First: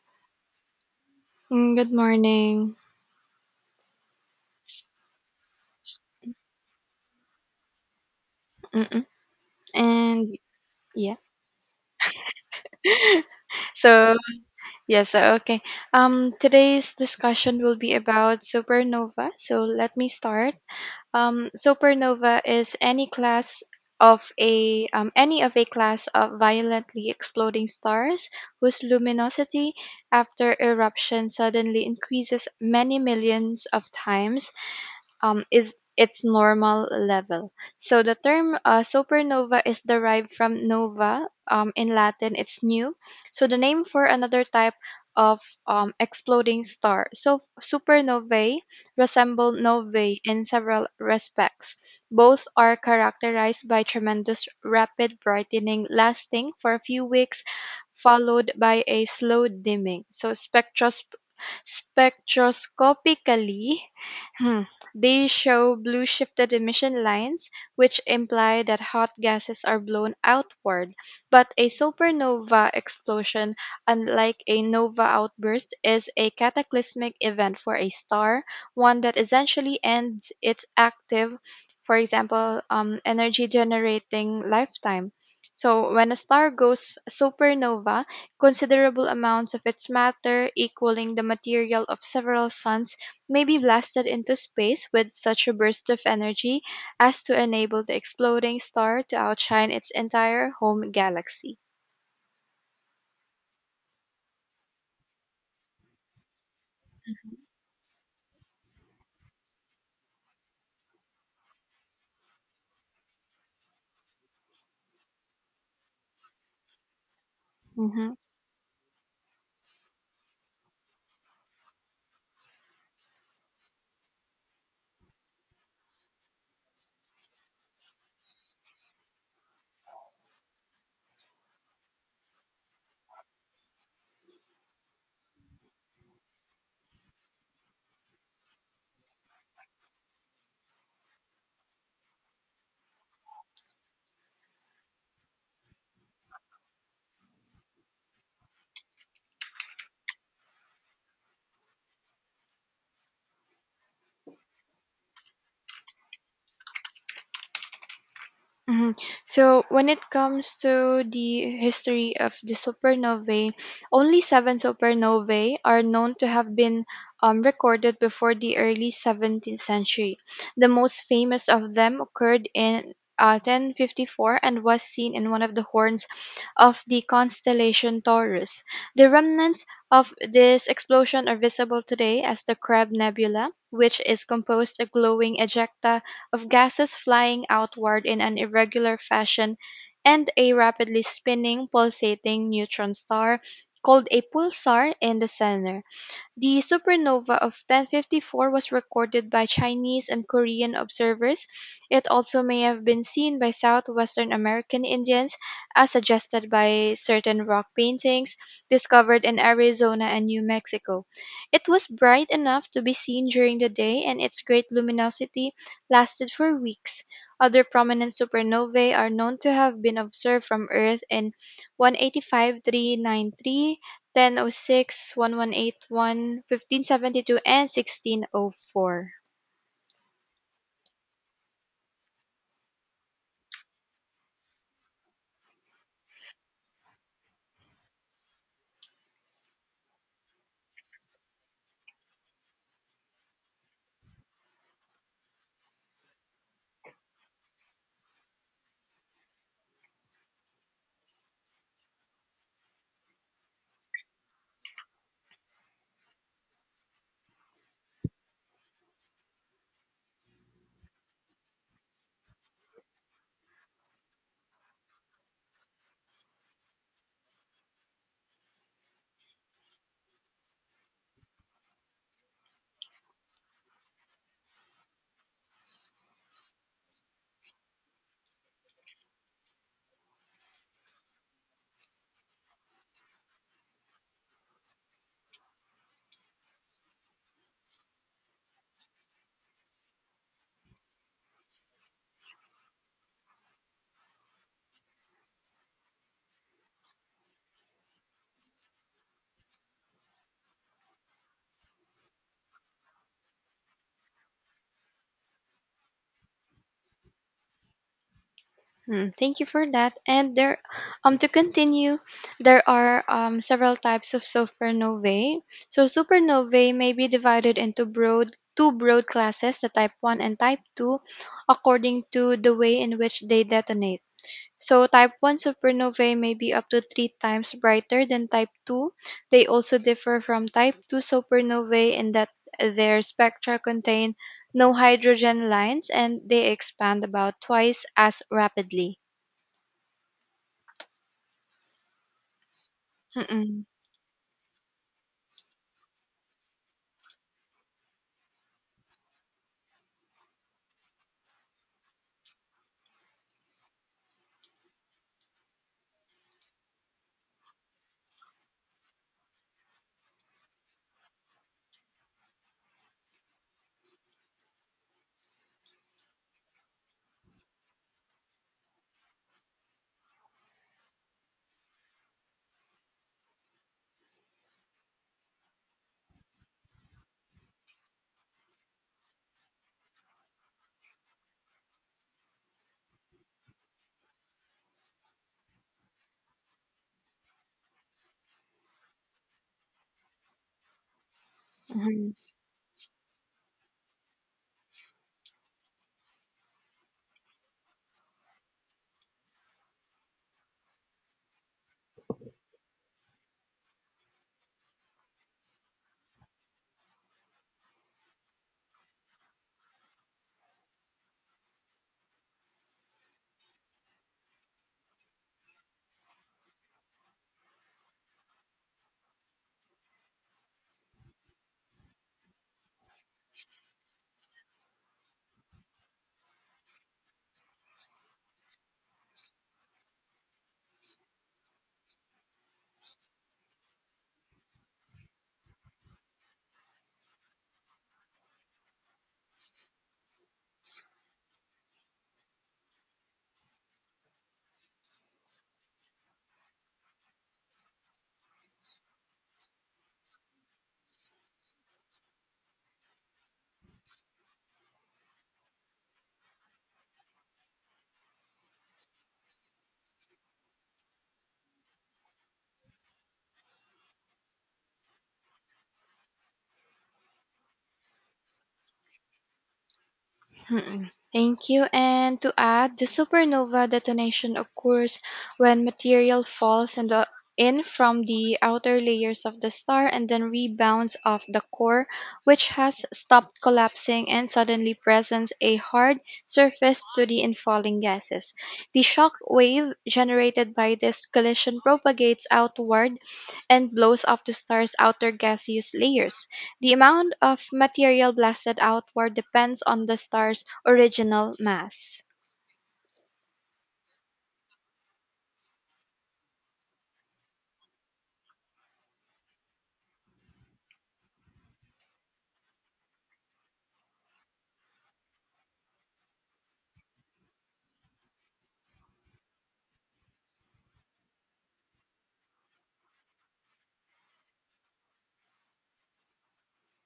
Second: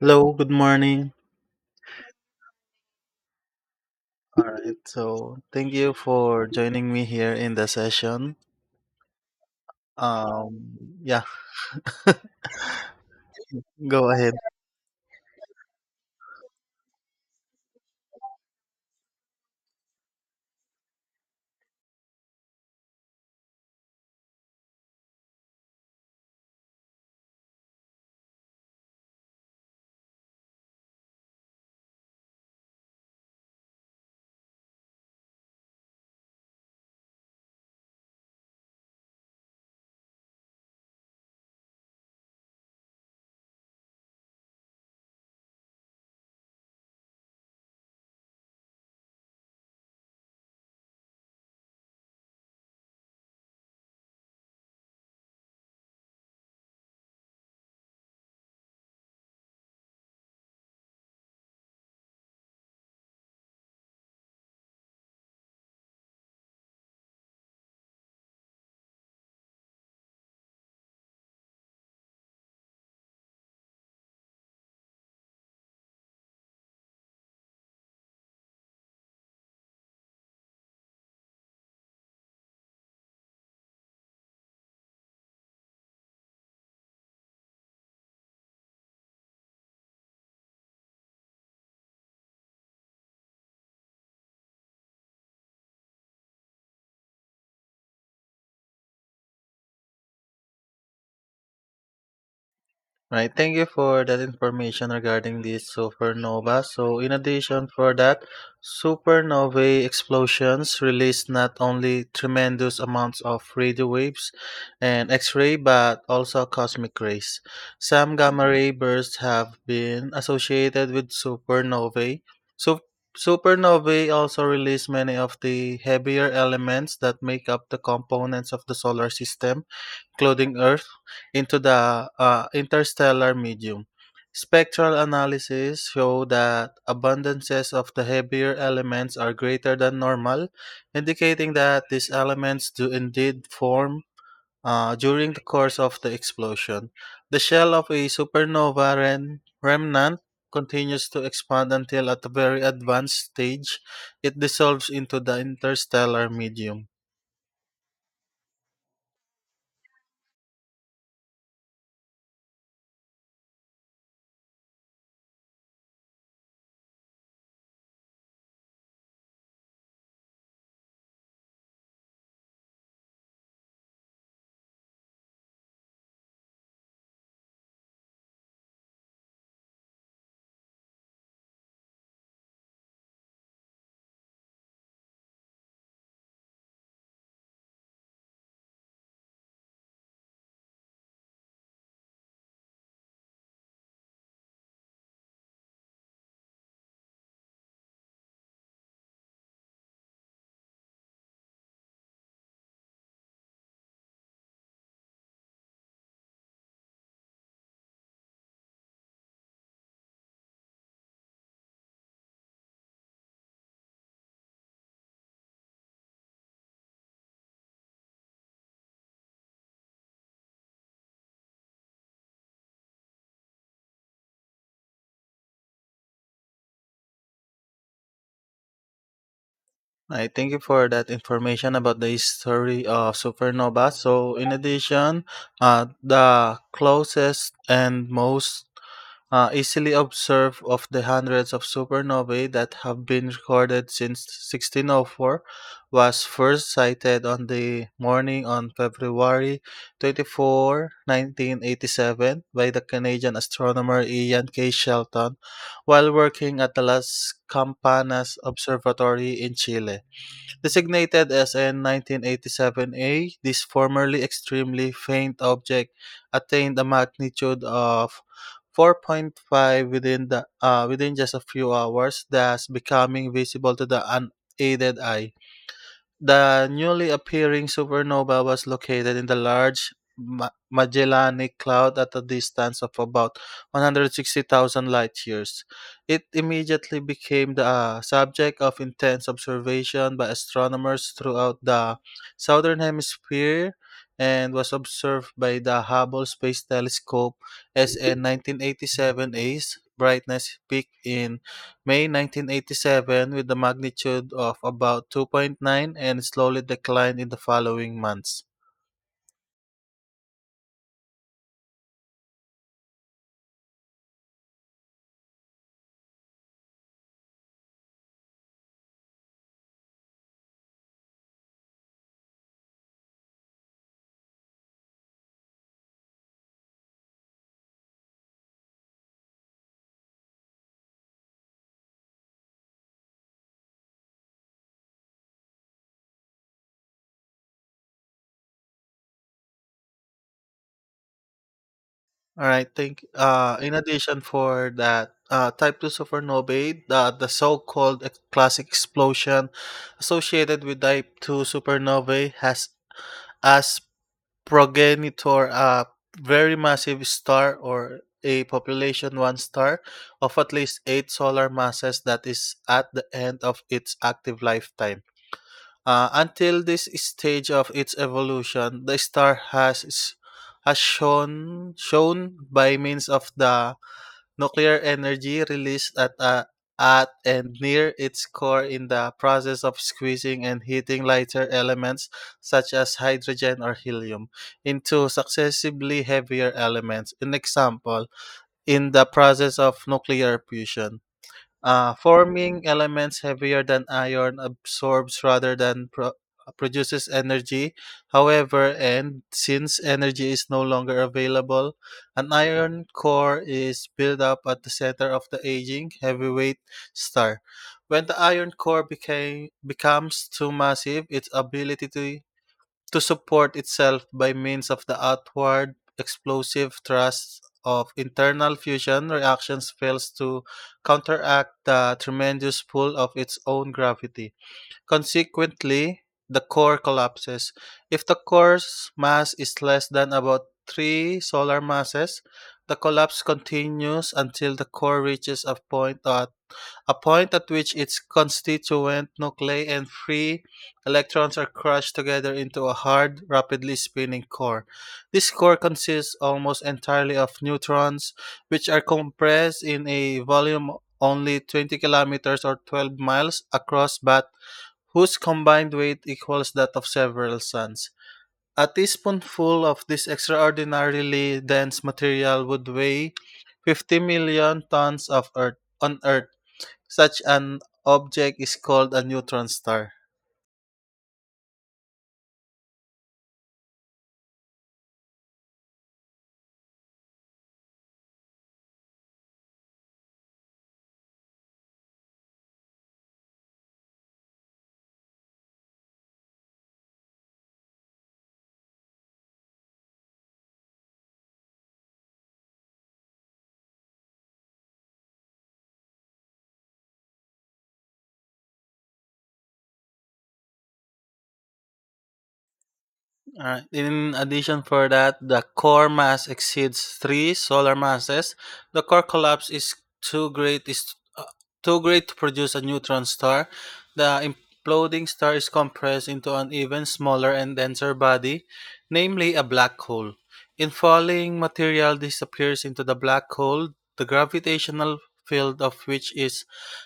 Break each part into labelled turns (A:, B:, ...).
A: Hello, good morning.
B: Good morning.
A: All right, so thank you for joining me here in the session.
B: Mm-mm. And
A: Um,
B: yeah.
A: yeah, go
B: So,
A: ahead.
B: yeah, so okay. Today's discussion will be about supernova. So, let me start. Supernova is any of a class of violently exploding stars whose luminosity after eruption suddenly increases many millions of times is its normal level. So the term supernova is derived from nova. In Latin, it's new. So the name for another type of exploding star. So supernovae resemble novae in several respects. Both are characterized by tremendous rapid brightening lasting for a few weeks, followed by a slow dimming. So spectroscopically, Hmm. They show blue shifted emission lines, which imply that hot gases are blown outward. But a supernova explosion, unlike a nova outburst, is a cataclysmic event for a star, one that essentially ends its active, for example, energy generating lifetime. So, when a star goes supernova, considerable amounts of its matter, equaling the material of several suns, may be blasted into space with such a burst of energy as to enable the exploding star to outshine its entire home galaxy.
A: Right, thank you for that information regarding these supernova. So, in addition for that, supernovae explosions release not only tremendous amounts of radio waves and X-ray, but also cosmic rays.
B: Mhm.
A: Some gamma ray bursts have been associated with supernovae. So, supernovae also release many of the heavier elements that make up the components of the solar system, clouding Earth into the interstellar medium. Spectral analysis show that abundances of the heavier elements are greater than normal, indicating that these elements do indeed form during the course of the explosion. The shell of a supernova remnant continues to expand until, at a very advanced stage, it dissolves into the interstellar medium.
B: Mhm. So when it comes to the history of the supernovae, only seven supernovae are known to have been recorded before the early 17th century. The most famous of them occurred in 1054 and was seen in one of the horns of the constellation Taurus. The remnants of this explosion are visible today as the Crab Nebula, which is composed of glowing ejecta of gases flying outward in an irregular fashion, and a rapidly spinning, pulsating neutron star, called a pulsar, in the center. The supernova of 1054 was recorded by Chinese and Korean observers. It also may have been seen by southwestern American Indians, as suggested by certain rock paintings discovered in Arizona and New Mexico. It was bright enough to be seen during the day, and its great luminosity lasted for weeks. Other prominent supernovae are known to have been observed from Earth in 185 393, 1006, 1181, 1572, and 1604.
A: I thank you for that information about the history of supernova. So, in addition, the closest and most easily observed of the hundreds of supernovae that have been recorded since 1604 was first sighted on the morning on February 24, 1987, by the Canadian astronomer Ian K. Shelton while working at the Las Campanas Observatory in Chile. Designated as an 1987A, this formerly extremely faint object attained a magnitude of 4.5 within just a few hours, thus becoming visible to the unaided eye. The newly appearing supernova was located in the large Magellanic Cloud at a distance of about 160,000 light years. It immediately became the subject of intense observation by astronomers throughout the southern hemisphere and was observed by the Hubble Space Telescope. SN 1987A's brightness peak in May 1987 with a magnitude of about 2.9 and slowly declined in the following months.
B: Hmm, thank you for that. And there, to continue, there are several types of supernovae. So supernovae may be divided into broad two broad classes, the type one and type two, according to the way in which they detonate. So type 1 supernovae may be up to 3 times brighter than type 2. They also differ from type 2 supernovae in that their spectra contain no hydrogen lines and they expand about twice as rapidly.
A: All right, thank
B: Mm-mm.
A: in addition for that, type 2 supernovae, the so-called classic explosion associated with type 2 supernovae, has as progenitor a very massive star, or a population one star, of at least 8 solar masses that is at the end of its active lifetime. Until this stage of its evolution, the star has shown by means of the nuclear energy released at and near its core, in the process of squeezing and heating lighter elements such as hydrogen or helium into successively heavier elements. An example in the process of nuclear fusion.
B: Mhm.
A: Forming elements heavier than iron absorbs, rather than produces, energy. However, and since energy is no longer available, an iron core is built up at the center of the aging heavyweight star. When the iron core became becomes too massive, its ability to support itself by means of the outward explosive thrust of internal fusion reactions fails to counteract the tremendous pull of its own gravity. Consequently, the core collapses. If the core's mass is less than about 3 solar masses, the collapse continues until the core reaches a point at which its constituent nuclei and free electrons are crushed together into a hard, rapidly spinning core. This core consists almost entirely of neutrons, which are compressed in a volume only 20 kilometers or 12 miles across, but whose combined weight equals that of several suns. A teaspoonful of this extraordinarily dense material would weigh 50 million tons of Earth on Earth. Such an object is called a neutron star.
B: Mm-mm. Thank you. And to add, the supernova detonation occurs when material falls in, in from the outer layers of the star and then rebounds off the core, which has stopped collapsing and suddenly presents a hard surface to the infalling gases. The shock wave generated by this collision propagates outward and blows up the star's outer gaseous layers. The amount of material blasted outward depends on the star's original mass.
A: Alright, in addition for that, the core mass exceeds 3 solar masses. The core collapse is too great is uh, too great to produce a neutron star. The imploding star is compressed into an even smaller and denser body, namely a black hole. In falling, material disappears into the black hole, the gravitational field of which is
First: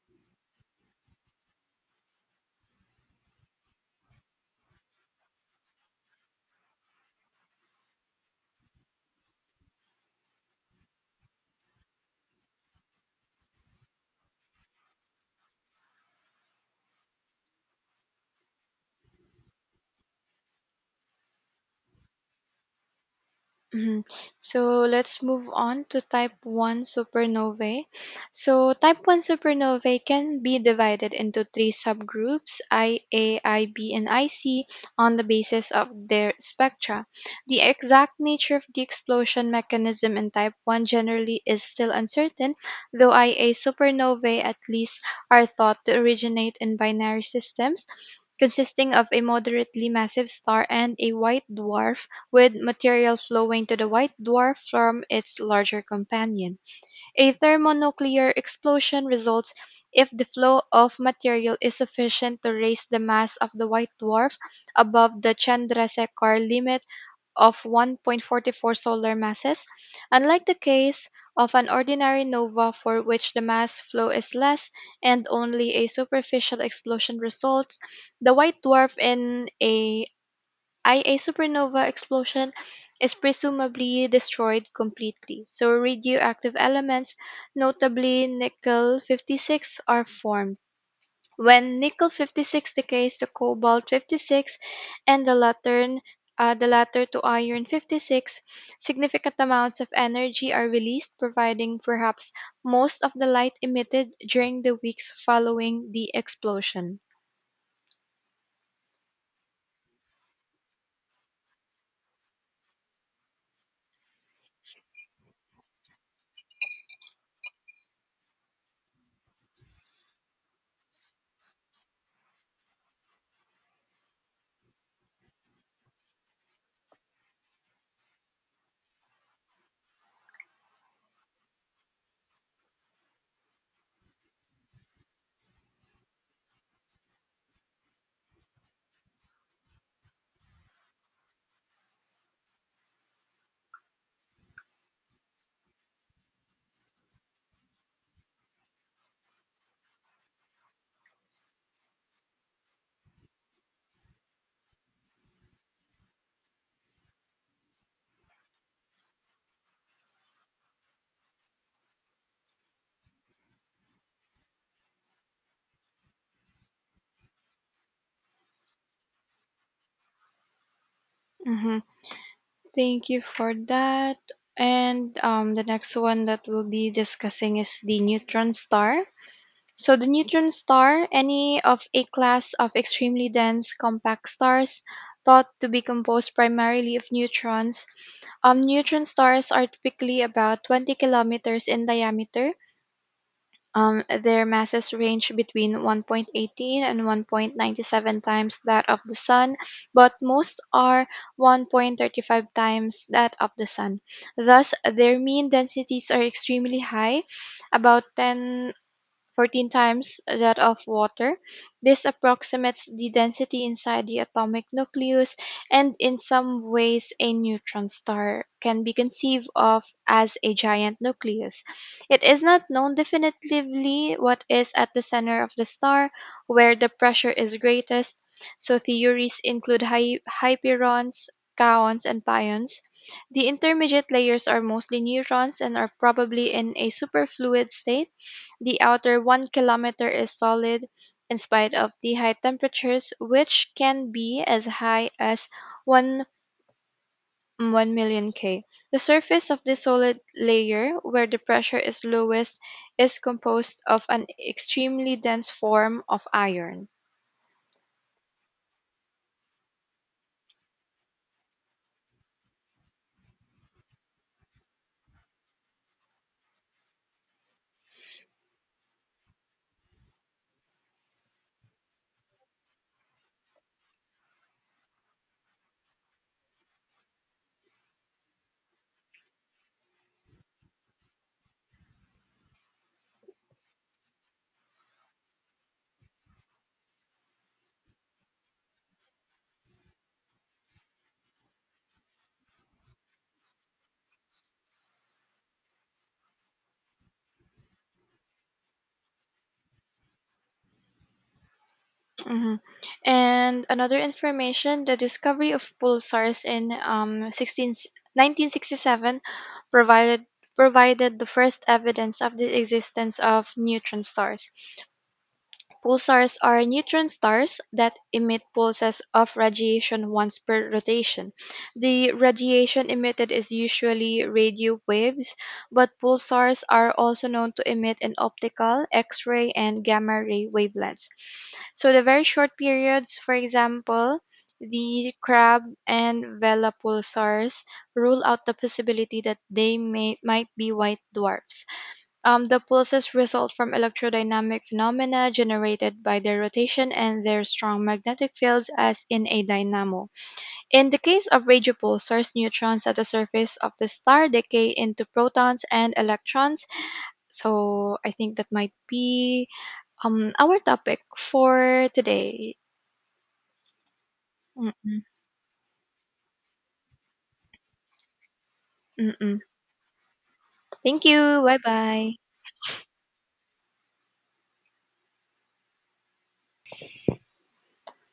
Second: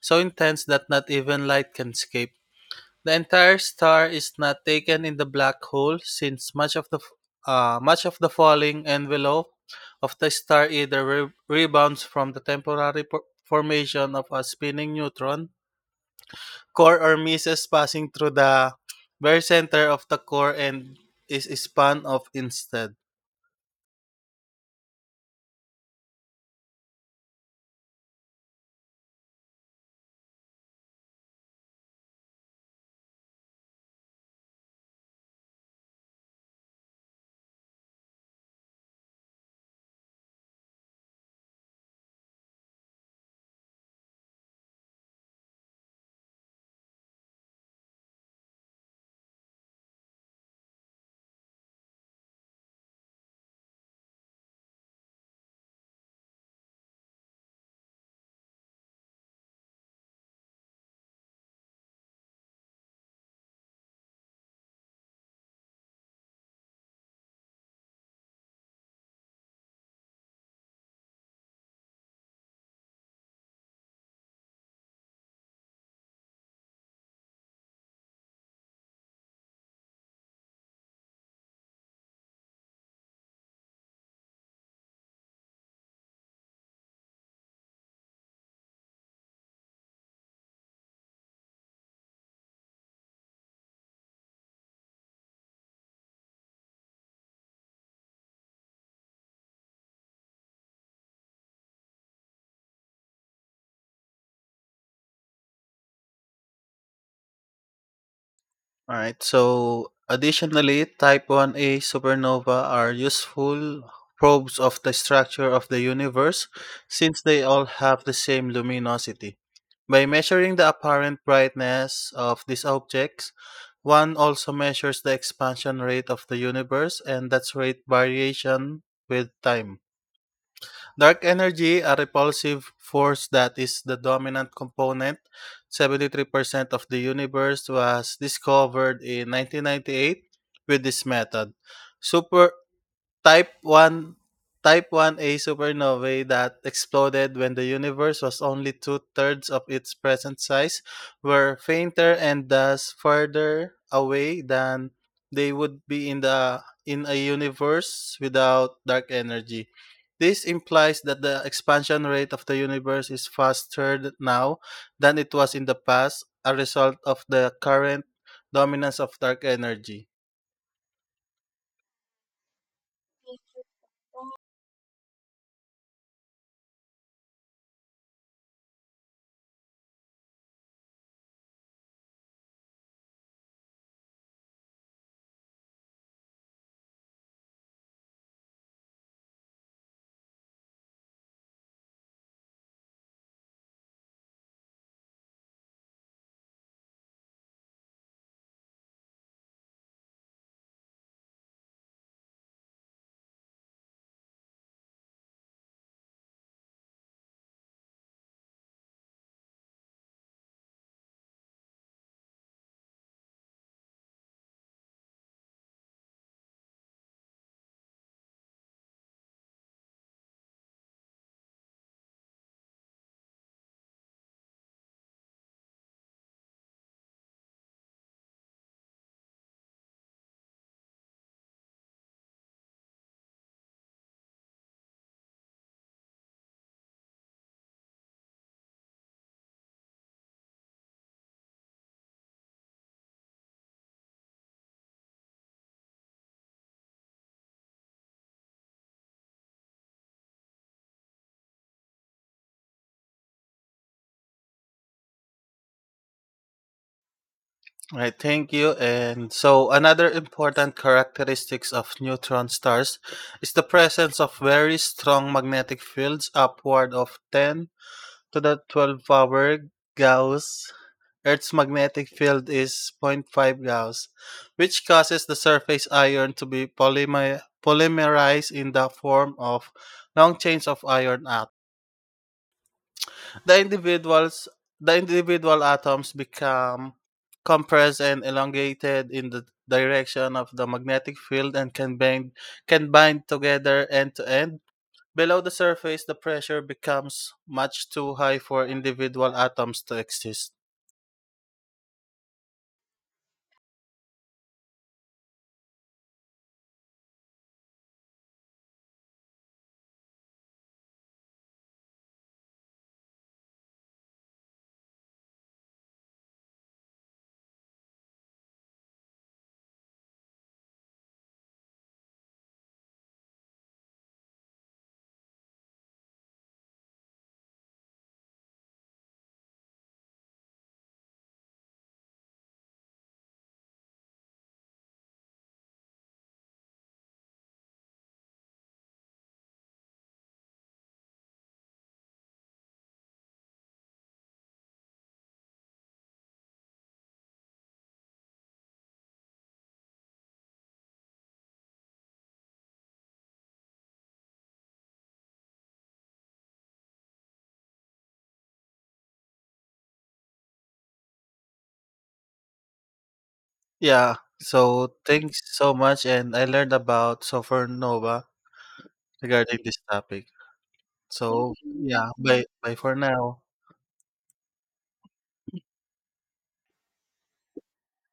A: so intense that not even light can escape. The entire star is not taken in the black hole, since much of the falling envelope of the star either rebounds from the temporary formation of a spinning neutron core, or misses, passing through the very center of the core, and is spun off instead.
B: Mhm. So let's move on to type 1 supernovae. So type 1 supernovae can be divided into three subgroups IA, IB, and IC on the basis of their spectra. The exact nature of the explosion mechanism in type 1 generally is still uncertain, though IA supernovae at least are thought to originate in binary systems, consisting of a moderately massive star and a white dwarf with material flowing to the white dwarf from its larger companion. A thermonuclear explosion results if the flow of material is sufficient to raise the mass of the white dwarf above the Chandrasekhar limit of 1.44 solar masses. Unlike the case of an ordinary nova, for which the mass flow is less and only a superficial explosion results, the white dwarf in a I, a supernova explosion is presumably destroyed completely, so radioactive elements, notably nickel 56, are formed. When nickel 56 decays to cobalt 56, and the latter to iron 56, significant amounts of energy are released, providing perhaps most of the light emitted during the weeks following the explosion.
A: Alright, so additionally, type 1a supernova are useful probes of the structure of the universe, since they all have the same luminosity. By measuring the apparent brightness of these objects, one also measures the expansion rate of the universe and that's rate variation with time. Dark energy, a repulsive force that is the dominant component, 73% of the universe, was discovered in 1998 with this method. Super Type 1 Type 1a supernovae that exploded when the universe was only two-thirds of its present size were fainter, and thus further away, than they would be in a universe without dark energy. This implies that the expansion rate of the universe is faster now than it was in the past, a result of the current dominance of dark energy.
B: Mhm. Thank you for that. And the next one that we'll be discussing is the neutron star. So, the neutron star, any of a class of extremely dense compact stars thought to be composed primarily of neutrons. Neutron stars are typically about 20 kilometers in diameter, their masses range between 1.18 and 1.97 times that of the Sun, but most are 1.35 times that of the Sun. Thus, their mean densities are extremely high, about 10 14 times that of water. This approximates the density inside the atomic nucleus, and in some ways, a neutron star can be conceived of as a giant nucleus. It is not known definitively what is at the center of the star, where the pressure is greatest, so theories include hyperons, kaons, and pions. The intermediate layers are mostly neutrons and are probably in a superfluid state. The outer 1 kilometer is solid, in spite of the high temperatures, which can be as high as 1 1,000,000 K. The surface of the solid layer, where the pressure is lowest, is composed of an extremely dense form of iron.
A: Right, thank you. And so, another important characteristics of neutron stars is the presence of very strong magnetic fields, upward of 10 to the 12 power Gauss. Earth's magnetic field is zero point 0.5 Gauss, which causes the surface iron to be polymerized in the form of long chains of iron. The individuals the individual atoms become compressed and elongated in the direction of the magnetic field, and can bind together end to end. Below the surface, the pressure becomes much too high for individual atoms to exist.
B: Mhm. And another information, the discovery of pulsars in sixteen 1967 provided provided the first evidence of the existence of neutron stars. Pulsars are neutron stars that emit pulses of radiation once per rotation. The radiation emitted is usually radio waves, but pulsars are also known to emit in optical, X ray, and gamma ray wavelengths. So, the very short periods, for example, the Crab and Vela pulsars, rule out the possibility that they may, might be white dwarfs. The pulses result from electrodynamic phenomena generated by their rotation and their strong magnetic fields, as in a dynamo. In the case of radio pulsars, neutrons at the surface of the star decay into protons and electrons. So I think that might be our topic for today.
A: Yeah. So
B: Mm-mm,
A: thanks so much, and I learned about supernova
B: mm-mm.
A: regarding this topic.
B: Thank you.
A: So
B: Bye
A: yeah,
B: bye.
A: bye bye for now.